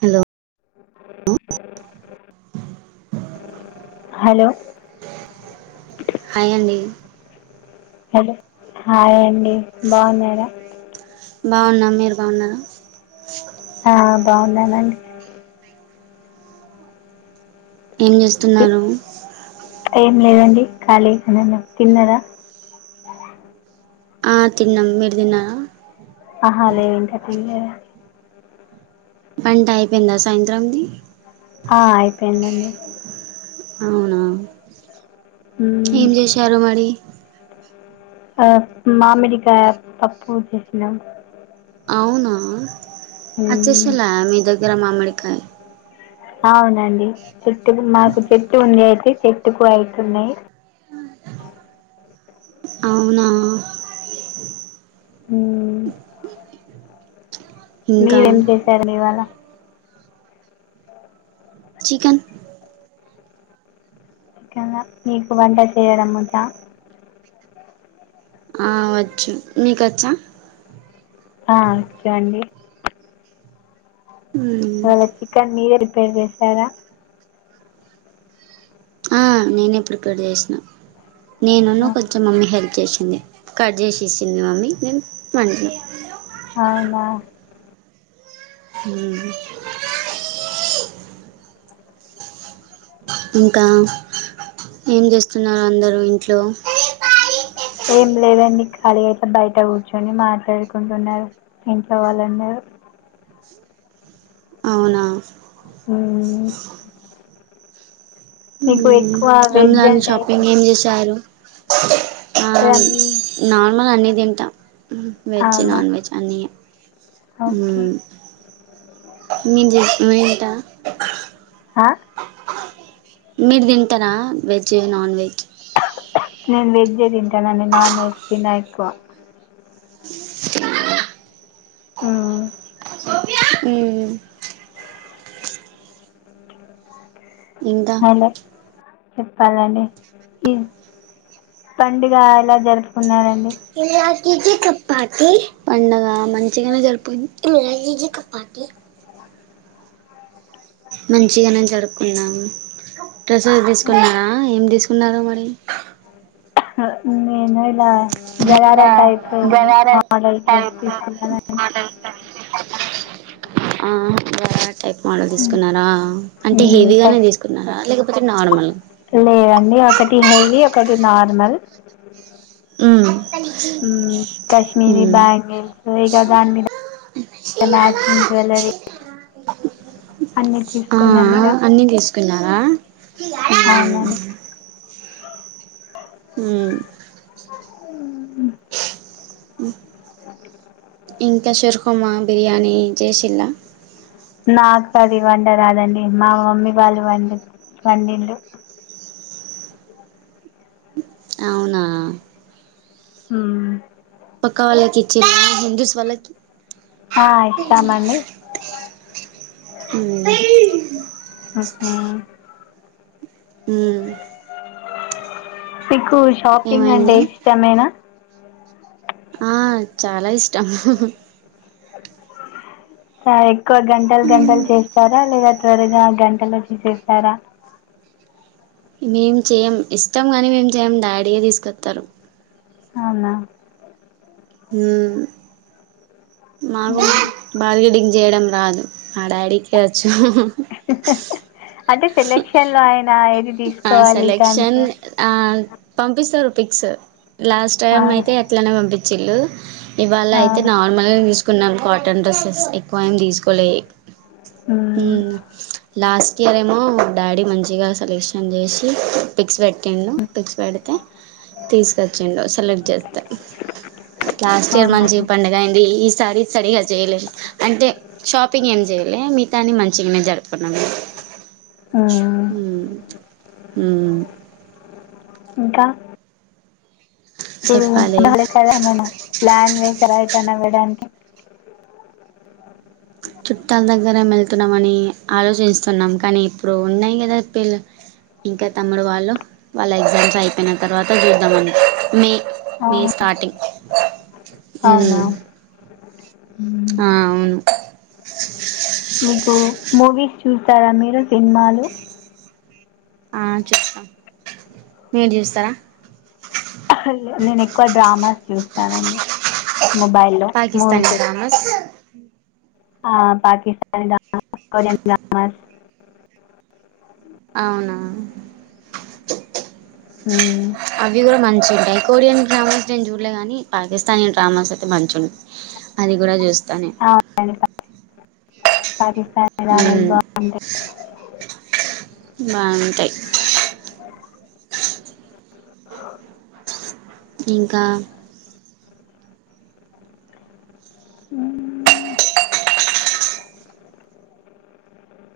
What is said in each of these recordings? Hello hello hi అండి hello hi అ ండి బావున్నారా. బావున్నా. మీరు బావున్నారు? ఆ బావున్నానండి. ఏం తి- చేస్తున్నారు? ఏం లేదండి ఖాళీగనే ఉన్నాం. తిన్నరా? ఆ తిన్నాం. మీరు తిన్నరా? ఆహా లేదు ఇంకా తినలేదా వంట అయిపోయిందా సాయంత్రంది. ఆ అయిపోయిందండి. అవునా. మ్మ్. ఏం చేశారు మరి. ఆ మామిడికాయ పప్పు చేసినం. అవునా. మ్మ్. అచ్చేశిల మీ దగ్గరా మామిడి కాయ అవునండి. చెట్టుకు. మాకు చెట్టు ఉంది, అయితే చెట్టుకు అయితున్నయి. అవునా హ్ ఇంకా మీరేం చేసారండి ఇవాళ. చికెన్ కదా. నీకు వంట చేయడం వచ్చా? అ వచ్చు. మీ కొచ్చా? ఆ వచ్చు అండి. మ్మ్. ఇవాల చికెన్. మీరు ప్రిపేర్ చేశారా. ఆ నేనే ప్రిపేర్ చేసినా. నేనున్ను అవునా. కొంచెం మమ్మీ హెల్ప్ కట్ చేసింది. కట్ చేసి ఇచ్చింది మమ్మీ నేను వండినా. అవునా. హ్మ్ ఇంకా ఏం చేస్తున్నారు అందరు ఇంట్లో. ఏం లేదండి. ఖాళీ అయితే బయట కూర్చొని మాట్లాడుకుంటున్నారు ఇంట్లో వాళ్లందరూ. అవునా. హ్ మీకు మ్మ్. ఎక్కు రంజాన్ షాపింగ్ ఏం జేసారు. ఆ రన్ నార్మల్ అన్ని ఎంత వెజ్ అవునా నాన్ వెజ్ అన్నీ ఓకే హ్ మేం చెప్పిం వింట హా మీరు తింటార వెజ్ నాన్ వెజ్ నేను వెజ్జే తిం కదండి నాన్ వెజ్ తిన్నయి. ఫ హ్ హ్ ఇంకా హలో చెప్పాలండి ఈ పండుగ ఎలా జరుపుకున్నారండి [inaudible] పండగ మంచిగానే జరిగి పోయింది మంచిగానే జరుపుకున్నాం డ్రెసెస్ తీసుకున్నారా. ఏం దిసుకున్నారూ మరి నేనే గా [inaudible] ఆ మోడల్ డ్రెస్ తీసుకున్నానండి బట్ టైప్ మోడల్ మ్మ్ తీసుకున్నారా. అంటే మ్మ్ హెవీగానే కష్ తీసుకున్నారా లేకపో ఒకటి నార్మల్ లేదండి ఒకటి హెవీ ఒకటి నార్మల్ ఉమ్ హ్ కాశ్మీరి ఉమ్ బ్యాంగిల్స్ ఇగా దాని మీద మ్యాచింగ్ జ్యవెల్లరీ ఆ ఇక అన్నీ తీసుకున్నారా హ్ అవునండి హ్ ఉహు [inaudible] ఇంకా చరుకుమ్మా బిర్యానీ జెశిల్లా నాకు పెద్ద వంటరాదండి మా మమ్మీ వాళ్ళు వం వండిర్ అవునా హు పక్క వాళ్ళకి ఇచ్చింన్న హిందుస్ వాల్కి ఆ ఇస్తామండి ఉమ్ హు ఇ కు షాపింగ్ అంటే ఏమైంది ఇష్టమేనా ఆ చాలా ఇష్టం స గంటలు గంటలు చేస్తారా లేద చివరగా గంటలు వచ్చిసేస్తారా మేం చేయం ఇష్టం ని మేం చేయం డాడీ ఏ తీసుకొత్తరు అవునా హు మాకు మ్మ్. బాలీడింగ్ చేయడం రాదు ఆ డాడీకే వచ్చు [inaudible] అంటే సెలెక్షన్ లోయన [inaudible] ఆ సెలెక్షన్ ఆ పంపిస్తారు ఫిక్స్ లాస్ట్ ఆ, టైం అయితే ఎట్లనే పంపించ చిల్ ఇవాళ ఆ, అయితే నార్మల్గా తీసుకున్నాం కాటన్ డ్రెస్సెస్ ఎక్కువ ఏమి తీసుకోలే హు ఉమ్, లాస్ట్ ఇయర్ ఏమో డాడీ మంచిగా సెలెక్ష న్ చేసి పిక్స్ పెట్టిండు ఉమ్, పిక్స్ పెడితే తీసుకొచ్చిండు సెలెక్ట్ చేస్తే లాస్ట్ ఇయర్ అవునా మంచి పండుగ అయింది ఈసారీ సరిగా చేయలేదు అంటే షాపింగ్ ఏం చేయలేదు మిగతా అన్ని మంచిగానే జరుగు ప్పన ఉమ్, హు ఉమ్ ఇంకా ప్పుడు చెప్పాలి రాలే కదా ఏమైనా ప్లాన్ వేసారా కెన వెడానికి చుట్టాల దగ్గర వెళ్తున్నామని ఆలోచిస్తున్నాం కానీ ఇప్పుడు ఉన్నాయి కదా పిల్ ఇంకా తమ్ముడు వాళ్ళు వాళ్ళ ఎగ్జామ్స్ అయిపోయిన తర్వాత చూద్దామని మే మీ స్టార్టింగ్ అవునా హ్మ్ ఉమ్, ఆ అవును మీకు మూవీస్ చూస్తారా మీరు సినిమాలు ఆ చూస్తాం మీర్ చూస్తరా నేను ఎక్కువ డ్రామాస్ చూస్తానండి మొబైల్లో మూవీస్ పాకిస్తానీ ఎ డ్రామాస్ ఆ పాకిస్తాన్ ఇన్ దా వాస్కోడిన్ గామాస్ అవునా అవి కూడా మంచి ఉంటాయి కోరియన్ డ్రామాస్ నేను చూడలే కానీ పాకిస్తానే డ్రామాస్ మంచు అది కూడా చూస్తా నే అవునండి పా- పాకిస్తానీ డ్రామాస్ హ్మ్ బాగుంటాయి బావుంటాయి [inaudible] ఇంకా హా......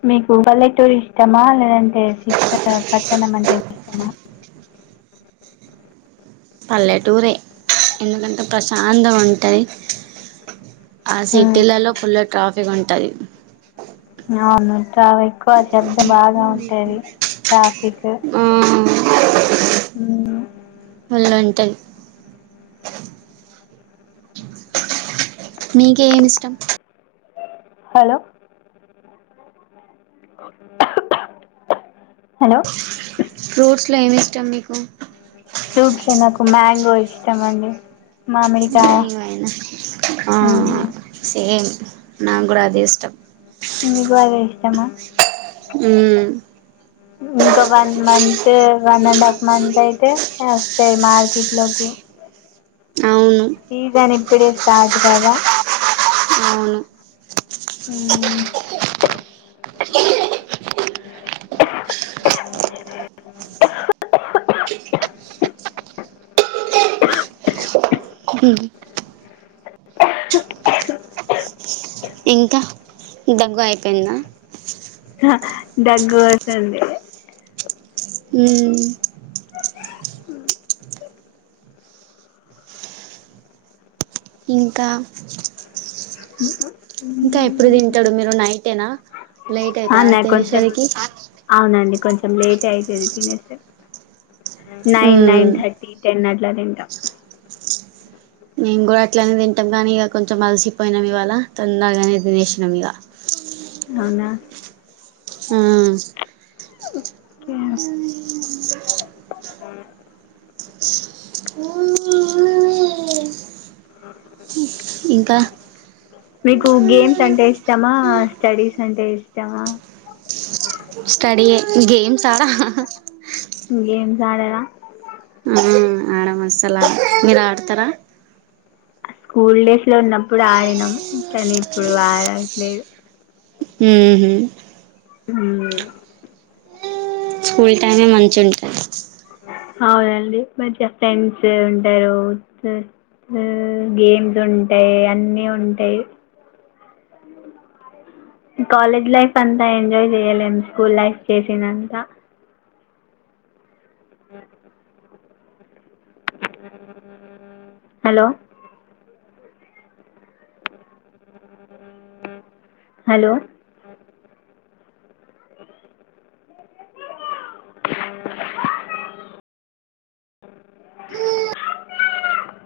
మీకు పల్లెటూరు ఇష్టమా లేదంటే సిత్త పట్టణం అంటే ఇష్టమా పల్లెటూరే ఎందుకంటే ప్రశాంతంగా ఉంటది ఆ మ్మ్. సిటీలలో ఫుల్లు ట్రాఫిక్ ఉంటది అవును చాలా ఎక్కువ శబ్దం బాగా ఉంటేది చ ఆ హ్ మ్ వళ్ళు ఉంటది మీకీ ఏం ఇష్టం హలో [inaudible] హలో ఫ్రూట్స్లో ఏమి ఇష్టం మీకు ఫ్రూట్స్ లో నాకు మంగో ఇష్టం అండి మామిడికాయ ఏమైనా ఆ మ్మ్. సేమ్ నా గూడ అదే ఇష్టం ఏమో ఊ ఇంకా one month one and half month అయితే వస్తాయి మార్కెట్ లోకి అవును సీజనిన్ ఇప్పుడు స్టార్ట్ కదా అవును ఊ [unintelligible] ఇంకా దగ్గు అయిపోయిందా అ దగ్గు వస్తుంది ఊ ఇంకా ఇంకా ఎప్పుడు తింటారు మీరు నైటేనా నైట్ అయితద అన్న తినే కొంచెం సరికి అవునండి కొంచెం లేట్ అయితది తినేస్తే నైన్ నైన్ మ్మ్ థర్టీ టెన్ అట్ దనింట మేము కూడా అట్లనే తింటాం కాని ఇగ కొంచెం అలిసిపోయినాం ఇవాళ తొందరగానే తినేసినాం ఇగ అవున ఆ [unintelligible] ఓకే ఆ [inaudible] ఇంకా మీకు గేమ్స్ అంటే ఇష్టమా స్టడీస్ అంటే ఇష్టమా సా [unintelligible] గేమ్స్ ఆడార ఉ ఆడం అసల్ ఆడం మీరు ఆడతర స్కూల్ డేస్ లో ఉన్నప్పుడు ఆడినాం కానీ ఇప్పుడు ఆడట్లేదు ఉహు మ్ స్కూల్ టైమే మంచి ఉంటాయి అవునండి మంచి ఫ్రెండ్స్ ఉంటారు, ఉ గేమ్స్ ఉంటాయి అన్నీ ఉంటాయి కాలేజ్ లైఫ్ అంతా ఎంజాయ్ చేయలేం స్కూల్ లైఫ్ చేసినంత అ [inaudible] హలో హలో పోతది [unintelligible] అమ్మే [unintelligible]